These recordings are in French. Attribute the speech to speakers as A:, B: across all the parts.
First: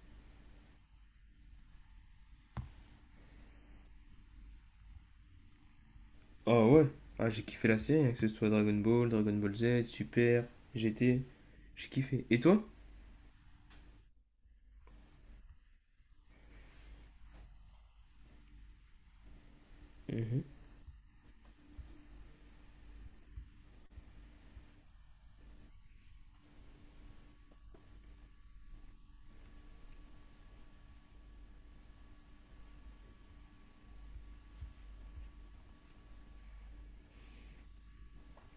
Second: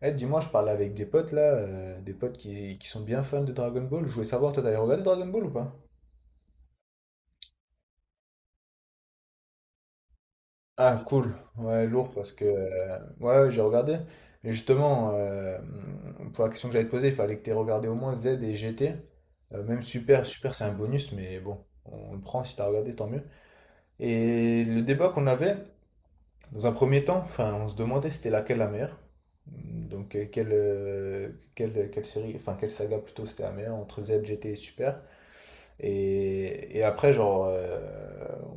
A: Eh, dis-moi, je parlais avec des potes là, des potes qui sont bien fans de Dragon Ball. Je voulais savoir, toi, t'avais regardé Dragon Ball ou pas?
B: Oh ouais, ah, j'ai kiffé la série, hein, que ce soit Dragon Ball, Dragon Ball Z, Super,
A: Ah,
B: GT,
A: cool. Ouais,
B: j'ai
A: lourd
B: kiffé.
A: parce
B: Et
A: que.
B: toi?
A: Ouais, ouais, j'ai regardé. Et justement, pour la question que j'allais te poser, il fallait que t'aies regardé au moins Z et GT. Même Super,
B: Mhm.
A: Super, c'est un bonus, mais bon, on le prend si t'as regardé, tant mieux. Et le débat qu'on avait, dans un premier temps, enfin, on se demandait c'était laquelle la meilleure. Donc, quelle série, enfin, quelle saga plutôt c'était la meilleure entre Z, GT et Super. Et après, genre,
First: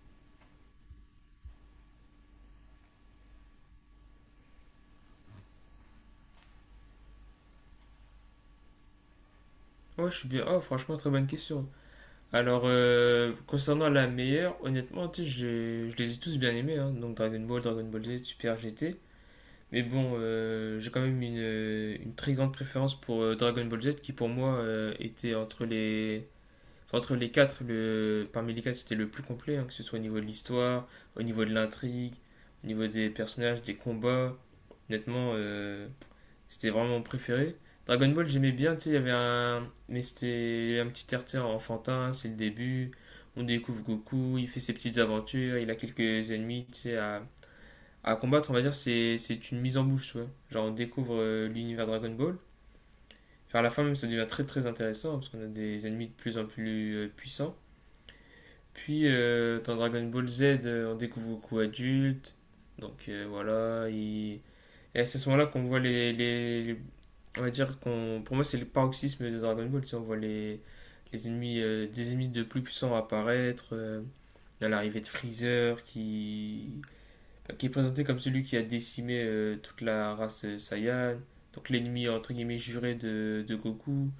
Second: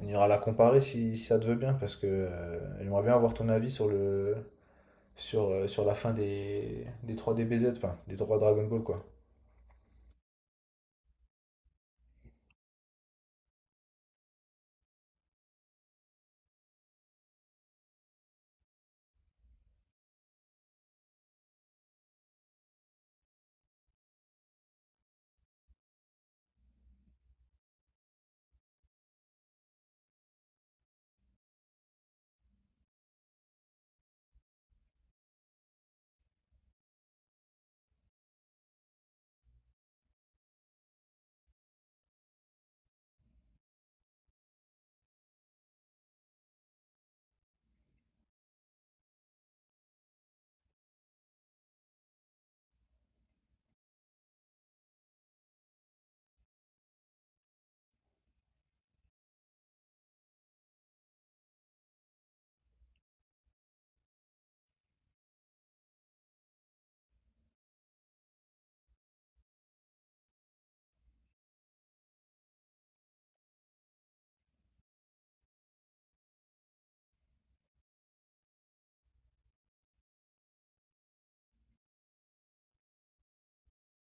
A: on ira la comparer si ça te veut bien, parce que j'aimerais bien avoir ton avis sur la fin des 3 DBZ, enfin, des 3 Dragon Ball, quoi.
B: Ouais, je suis bien. Oh, franchement, très bonne question. Alors, concernant la meilleure, honnêtement, tu sais, je les ai tous bien aimés, hein. Donc Dragon Ball, Dragon Ball Z, Super GT. Mais bon, j'ai quand même une très grande préférence pour Dragon Ball Z qui, pour moi, était enfin, entre les quatre, parmi les quatre, c'était le plus complet, hein, que ce soit au niveau de l'histoire, au niveau de l'intrigue, au niveau des personnages, des combats. Honnêtement, c'était vraiment mon préféré. Dragon Ball, j'aimais bien, tu sais, il y avait un. Mais c'était un petit RT enfantin, c'est le début. On découvre Goku, il fait ses petites aventures, il a quelques ennemis, tu sais, à combattre, on va dire, c'est une mise en bouche, ouais. Genre, on découvre l'univers Dragon Ball. Enfin, à la fin, même, ça devient très très intéressant, hein, parce qu'on a des ennemis de plus en plus puissants. Puis dans Dragon Ball Z, on découvre Goku adulte. Donc voilà, et c'est à ce moment-là qu'on voit on va dire qu'on... Pour moi, c'est le paroxysme de Dragon Ball. Tu sais, on voit des ennemis de plus puissants apparaître. À l'arrivée de Freezer, enfin, qui est présenté comme celui qui a décimé toute la race Saiyan. Donc l'ennemi, entre guillemets, juré de Goku.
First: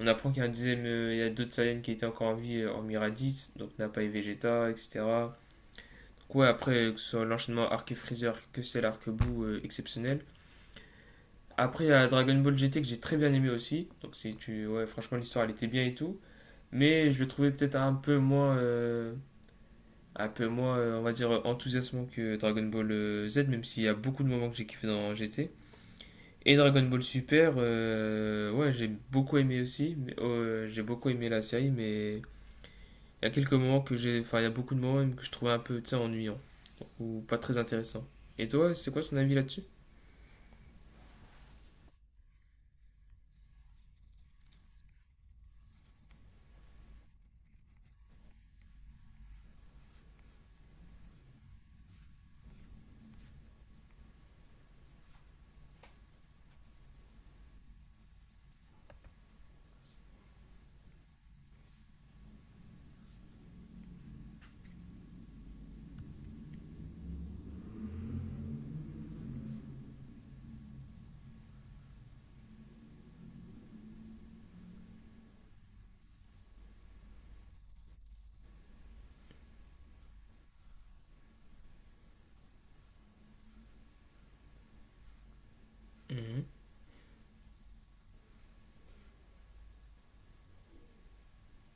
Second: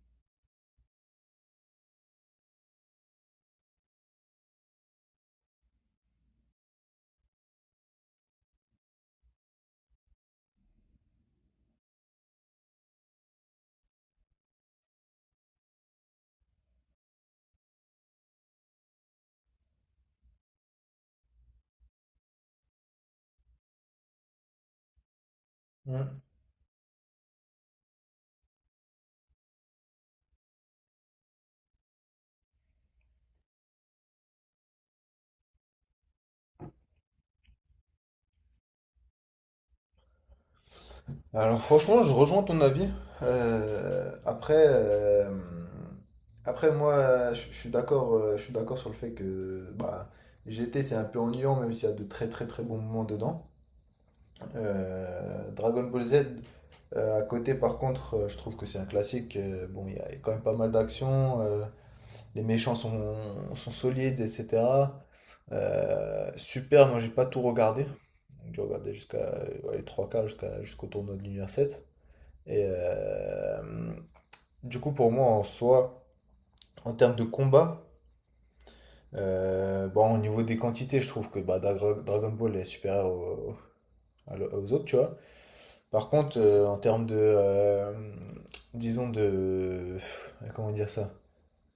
B: On apprend qu'il y a d'autres Saiyans qui étaient encore en vie, hormis Raditz, donc Nappa et Vegeta, etc. Donc ouais, après, que ce soit l'enchaînement Arc et Freezer, que c'est l'arc bout exceptionnel. Après, il y a Dragon Ball GT que j'ai très bien aimé aussi. Donc, si tu... ouais, franchement, l'histoire elle était bien et tout. Mais je le trouvais peut-être un peu moins, on va dire, enthousiasmant que Dragon Ball Z, même s'il y a beaucoup de moments que j'ai kiffé dans GT.
A: Mm.
B: Et Dragon Ball Super, ouais, j'ai beaucoup aimé aussi. Mais, j'ai beaucoup aimé la série, mais il y a quelques moments que j'ai. Enfin, il y a beaucoup de moments même que je trouvais un peu, tu sais, ennuyant ou pas très intéressant. Et toi, c'est quoi ton avis là-dessus?
A: Alors, franchement, je rejoins ton avis. Euh, après, euh, Après, moi, je suis d'accord, je suis d'accord sur le fait que bah, GT, c'est un peu ennuyant, même s'il y a de très très très bons moments dedans. Dragon Ball Z, à côté, par contre, je trouve que c'est un classique. Bon, il y a quand même pas mal d'actions. Les méchants sont solides, etc. Super, moi j'ai pas tout regardé. Donc, j'ai regardé jusqu'à ouais, les trois quarts, jusqu'au tournoi de l'univers 7. Et euh, du coup, pour moi, en soi, en termes de combat, bon, au niveau des quantités, je trouve que bah, Dragon Ball est supérieur aux autres, tu vois. Par contre,
B: Mhm.
A: en termes disons comment dire ça,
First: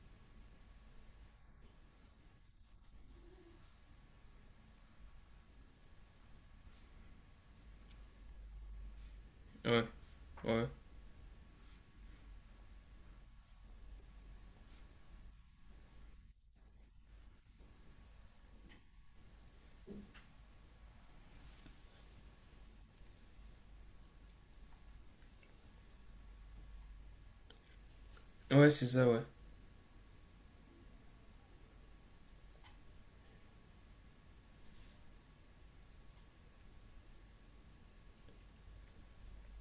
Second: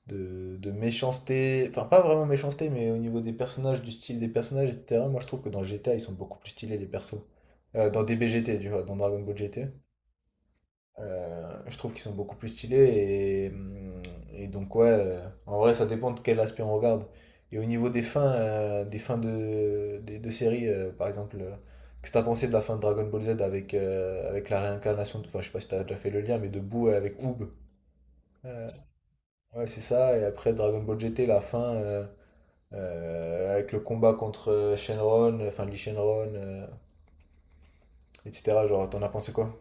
A: de méchanceté, enfin pas vraiment méchanceté, mais au niveau des personnages, du style des personnages, etc. Moi, je trouve que dans GTA, ils sont beaucoup plus stylés les persos. Dans DBGT, tu vois, dans Dragon Ball GT.
B: Ouais, ouais.
A: Je trouve qu'ils sont beaucoup plus stylés et, hum, et donc ouais, en vrai ça dépend de quel aspect on regarde. Et au niveau des fins, de séries, par exemple, qu'est-ce que t'as pensé de la fin de Dragon Ball Z avec, avec la réincarnation, enfin je sais pas si t'as déjà fait le lien, mais de Boo avec Oob.
B: Ouais,
A: Euh,
B: c'est ça, ouais.
A: ouais c'est ça, et après Dragon Ball GT, la fin avec le combat contre Shenron, enfin Lee Shenron, etc. Genre t'en as pensé quoi?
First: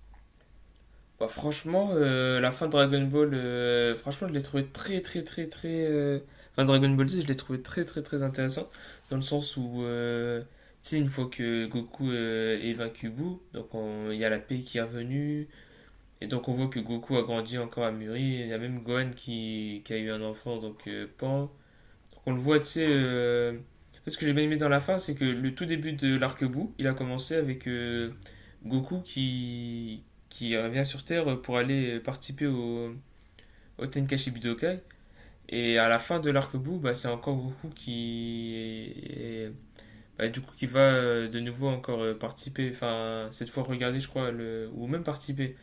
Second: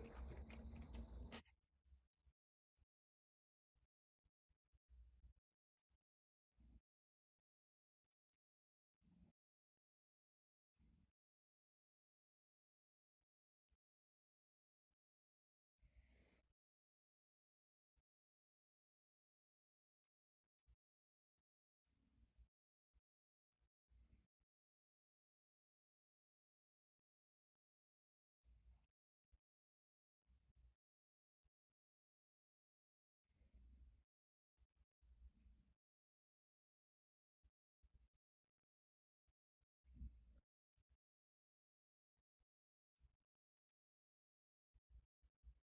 B: Bah, franchement, la fin de Dragon Ball, franchement, je l'ai trouvé très, très, très, très. Enfin, Dragon Ball Z, je l'ai trouvé très, très, très intéressant. Dans le sens où, tu sais, une fois que Goku est vaincu Buu, donc il y a la paix qui est revenue. Et donc, on voit que Goku a grandi encore à mûri. Il y a même Gohan qui a eu un enfant, donc Pan. On le voit, tu sais. Ce que j'ai bien aimé dans la fin, c'est que le tout début de l'arc-bout, il a commencé avec Goku qui revient sur Terre pour aller participer au Tenkaichi Budokai. Et à la fin de l'arc-bout, bah, c'est encore Goku bah, du coup, qui va de nouveau encore participer, enfin, cette fois regarder, je crois, ou même participer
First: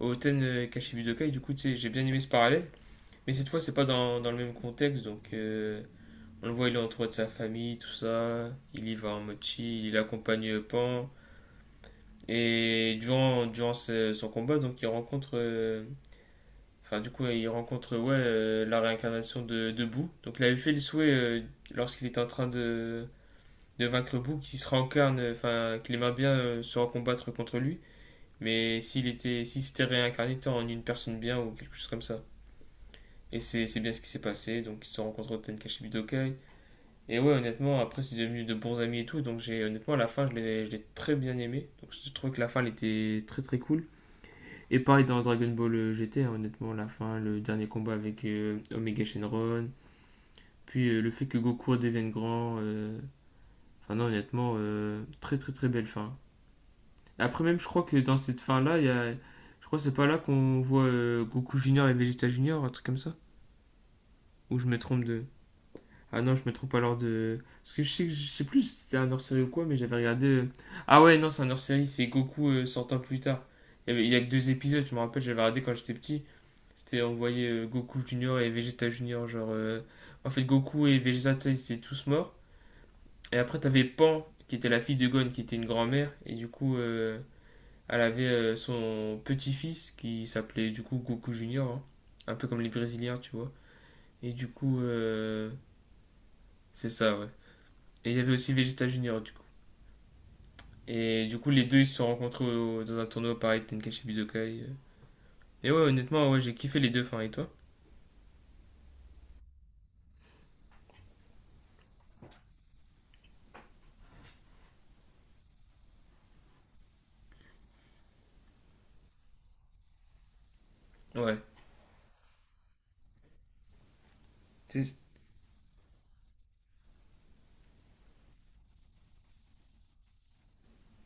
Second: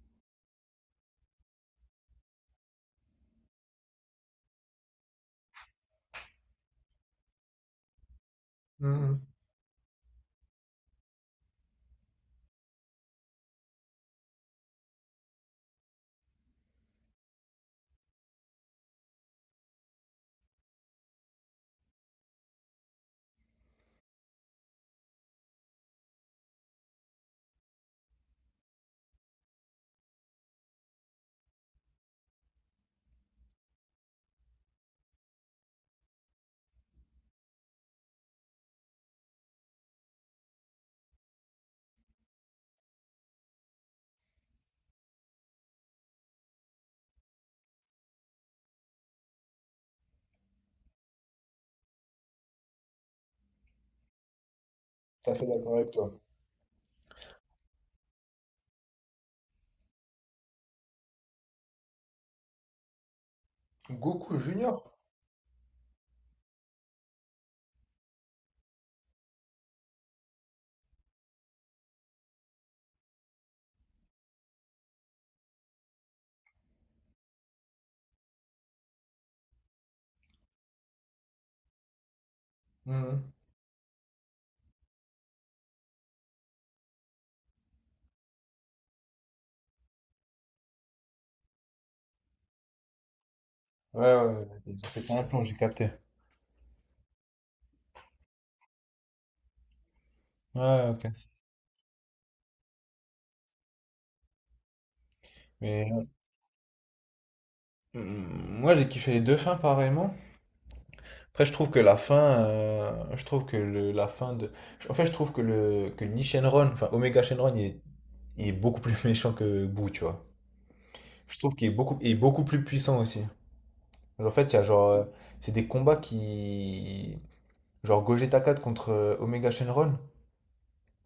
B: au Tenkaichi Budokai. Du coup, tu sais, j'ai bien aimé ce parallèle. Mais cette fois, c'est pas dans le même contexte, donc on le voit, il est entouré de sa famille, tout ça. Il y va en
A: Mhm.
B: mode chill, il accompagne Pan. Et durant son combat, donc du coup, il rencontre ouais, la réincarnation de Boo. Donc, il avait fait le souhait lorsqu'il était en train de vaincre Boo qu'il se réincarne, enfin, qu'il aimerait bien se recombattre contre lui. Mais s'il s'était réincarné tant en une personne bien ou quelque chose comme ça. Et c'est bien ce qui s'est passé. Donc, ils se rencontrent au Tenkaichi Budokai. Et ouais, honnêtement, après, c'est devenu de bons amis et tout. Donc, j'ai honnêtement, à la fin, je l'ai très bien aimé. Donc, je trouve que la fin, elle était très très cool. Et pareil dans Dragon Ball GT, hein, honnêtement, la fin, le dernier combat avec Omega Shenron. Puis le fait que Goku devienne grand. Enfin, non, honnêtement,
A: Tout à
B: très
A: fait
B: très très
A: d'accord
B: belle
A: avec toi.
B: fin. Après, même, je crois que dans cette fin-là, il y a. Je crois que c'est pas là qu'on voit Goku Junior et Vegeta Junior, un truc comme ça.
A: Goku
B: Ou je
A: Junior?
B: me trompe de. Ah non, je me trompe alors de. Parce que je sais, je sais plus si c'était un hors-série ou quoi, mais j'avais regardé. Ah ouais, non, c'est un hors-série, c'est Goku 100 ans plus tard. Il y a que deux épisodes, je me rappelle, j'avais regardé quand j'étais petit. C'était, on voyait Goku Junior et Vegeta Junior, genre. En fait, Goku et Vegeta, ils étaient tous morts. Et après, t'avais Pan, qui était la fille de Gon, qui était une grand-mère, et du coup, elle avait son petit-fils qui s'appelait du coup Goku Junior, hein. Un peu comme les Brésiliens, tu vois.
A: Ouais, ouais,
B: Et
A: ouais,
B: du
A: ils
B: coup,
A: ont pété un plomb, j'ai capté.
B: c'est ça, ouais. Et il y avait aussi Vegeta Junior, du coup.
A: Ouais, ok.
B: Et du coup, les deux, ils se sont rencontrés dans un tournoi pareil, Tenkaichi Budokai. Et ouais,
A: Mais
B: honnêtement, ouais, j'ai kiffé les deux fins. Et toi?
A: moi, j'ai kiffé les deux fins pareillement. Après, je trouve que la fin, je trouve que la fin de, en fait, je trouve que Lee Shenron, enfin Omega Shenron, il est beaucoup plus méchant que Boo, tu vois.
B: Ouais.
A: Je trouve qu'il est il est beaucoup plus puissant aussi. En fait, il y a genre,
B: C'est-
A: c'est des combats qui, genre Gogeta 4 contre Omega Shenron.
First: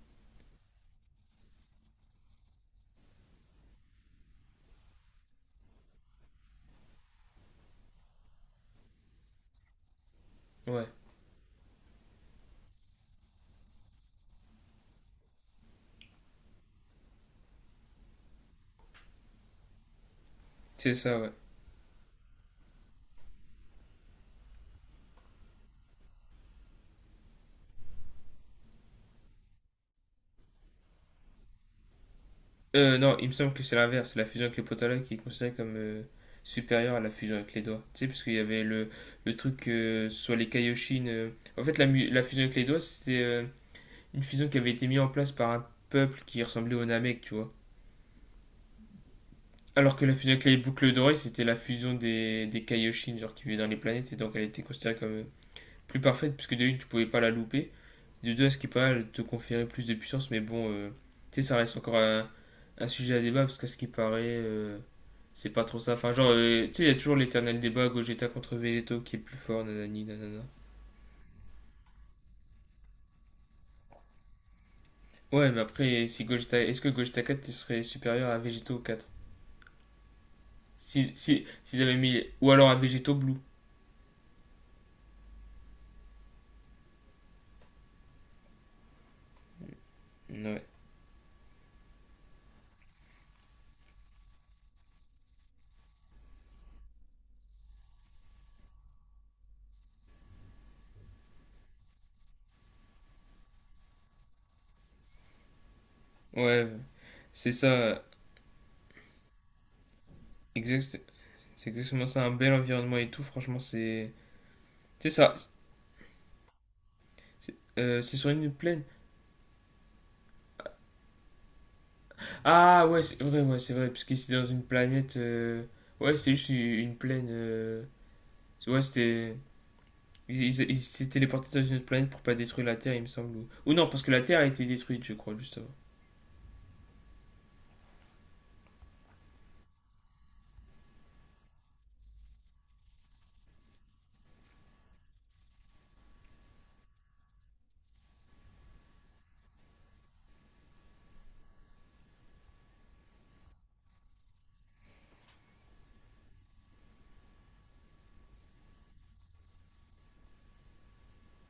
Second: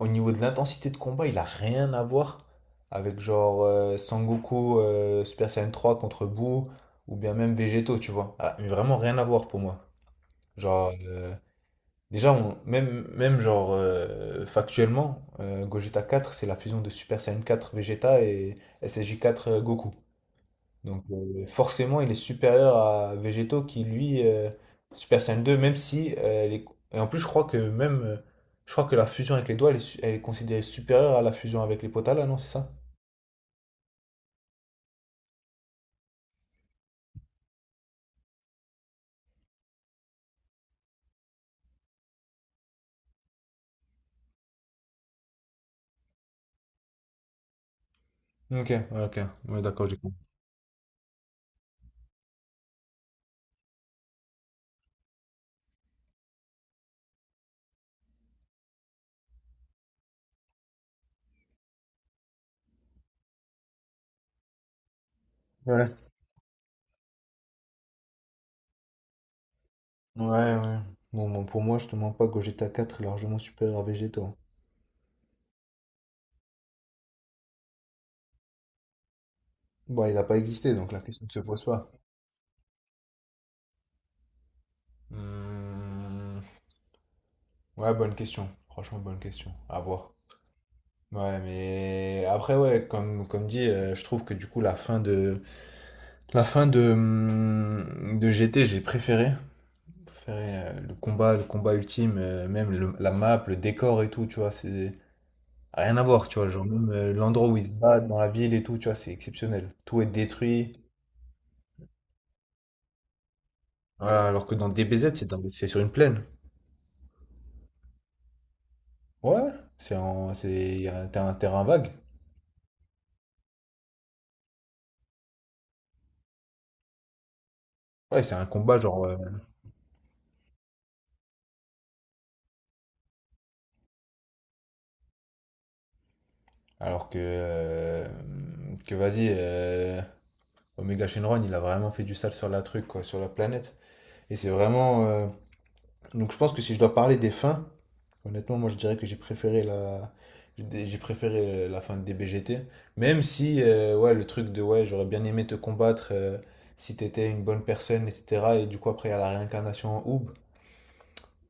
A: Au niveau de l'intensité de combat, il a rien à voir avec genre Sangoku Super Saiyan 3 contre Buu ou bien même Végétaux, tu vois. Ah, mais vraiment rien à voir pour moi.
B: Ouais,
A: Genre, déjà, même, même genre factuellement, Gogeta 4, c'est la fusion de Super Saiyan 4 Vegeta et SSJ 4 Goku.
B: c'est
A: Donc
B: ça, ouais.
A: forcément, il est supérieur à Végétaux qui, lui, Super Saiyan 2, même si. Et en plus, je crois que même. Je crois que la fusion avec les doigts, elle est, elle est considérée supérieure à la fusion avec les potas, là, non, c'est ça?
B: Non, il me semble que c'est l'inverse. La fusion avec les potala qui est considérée comme supérieure à la fusion avec les doigts. Tu sais, parce qu'il y avait le truc sur les Kaioshin. En fait, la fusion avec les doigts, c'était une fusion qui avait été mise en place par un peuple qui ressemblait aux Namek, tu vois.
A: Ok, ouais, ok, ouais, d'accord, j'ai
B: Alors que la
A: compris.
B: fusion avec les boucles dorées, c'était la fusion des Kaioshin, genre qui vivaient dans les planètes, et donc elle était considérée comme plus parfaite, puisque de une, tu pouvais pas la louper, de deux, à ce qui est pas elle te conférait plus de puissance, mais bon, tu sais, ça reste encore un sujet à débat, parce qu'à ce qui paraît, c'est pas trop
A: Ouais.
B: ça. Enfin, genre, tu sais, il y a toujours l'éternel débat Gogeta contre Vegeto qui est plus fort, nanani,
A: Ouais,
B: nanana.
A: ouais. Bon, pour moi, je te mens pas, Gogeta 4 est largement supérieur à Végétaux.
B: Ouais, mais après, si Gogeta, est-ce que Gogeta 4 serait supérieur à Vegeto 4?
A: Bon, il n'a pas existé, donc la
B: Si,
A: question ne se
B: si,
A: pose
B: s'ils
A: pas.
B: avaient mis, ou alors à Vegeto Blue.
A: Hmm, Ouais, bonne question. Franchement, bonne question. À voir.
B: Ouais,
A: Ouais, mais après, ouais, comme dit, je trouve que du coup, la fin de GT, j'ai préféré. Préféré le combat ultime, même la map, le décor et tout, tu vois, c'est rien à voir, tu vois. Genre,
B: ouais,
A: même l'endroit
B: c'est
A: où ils se
B: ça.
A: battent dans la ville et tout, tu vois, c'est exceptionnel. Tout est détruit.
B: Exact, c'est exactement ça, un bel environnement et tout, franchement, c'est.
A: Voilà, alors que dans
B: C'est
A: DBZ,
B: ça.
A: c'est sur une plaine.
B: C'est sur une plaine.
A: Ouais, ouais. C'est en, c'est, y a un, t'as un terrain vague.
B: Ah ouais, c'est vrai, parce que c'est dans une planète. Ouais, c'est juste une plaine.
A: Ouais, c'est un combat,
B: Ouais,
A: genre.
B: c'était. Ils s'étaient téléportés dans une autre planète pour pas détruire la Terre, il me semble. Ou non, parce que la Terre a été détruite, je crois, juste avant.
A: Alors que. Que vas-y, Omega Shenron, il a vraiment fait du sale sur la truc, quoi, sur la planète. Et c'est vraiment. Donc je pense que si je dois parler des fins, honnêtement, moi je dirais que j'ai préféré la fin de DBGT. Même si ouais, le truc de ouais, j'aurais bien aimé te combattre si t'étais une bonne personne, etc. Et du coup, après, il y a la réincarnation en Oub.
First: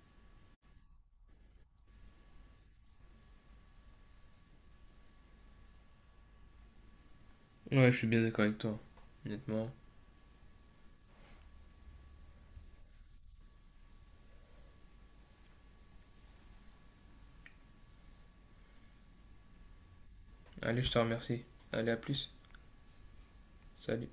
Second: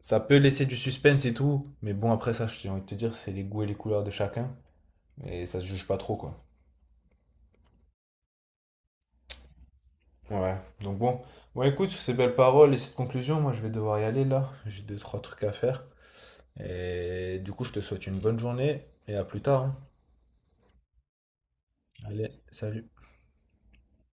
A: Ça peut laisser du suspense et tout. Mais bon, après ça, j'ai envie de te dire, c'est les goûts et les couleurs de chacun. Et ça se juge pas trop, quoi.
B: Ouais, je suis bien d'accord avec toi, honnêtement.
A: Ouais. Donc bon. Bon, écoute, sur ces belles paroles et cette conclusion, moi je vais devoir y aller là. J'ai deux, trois trucs à faire. Et du coup, je te souhaite une bonne journée et à plus tard, hein.
B: Allez, je te remercie. Allez, à plus.
A: Allez, salut.
B: Salut.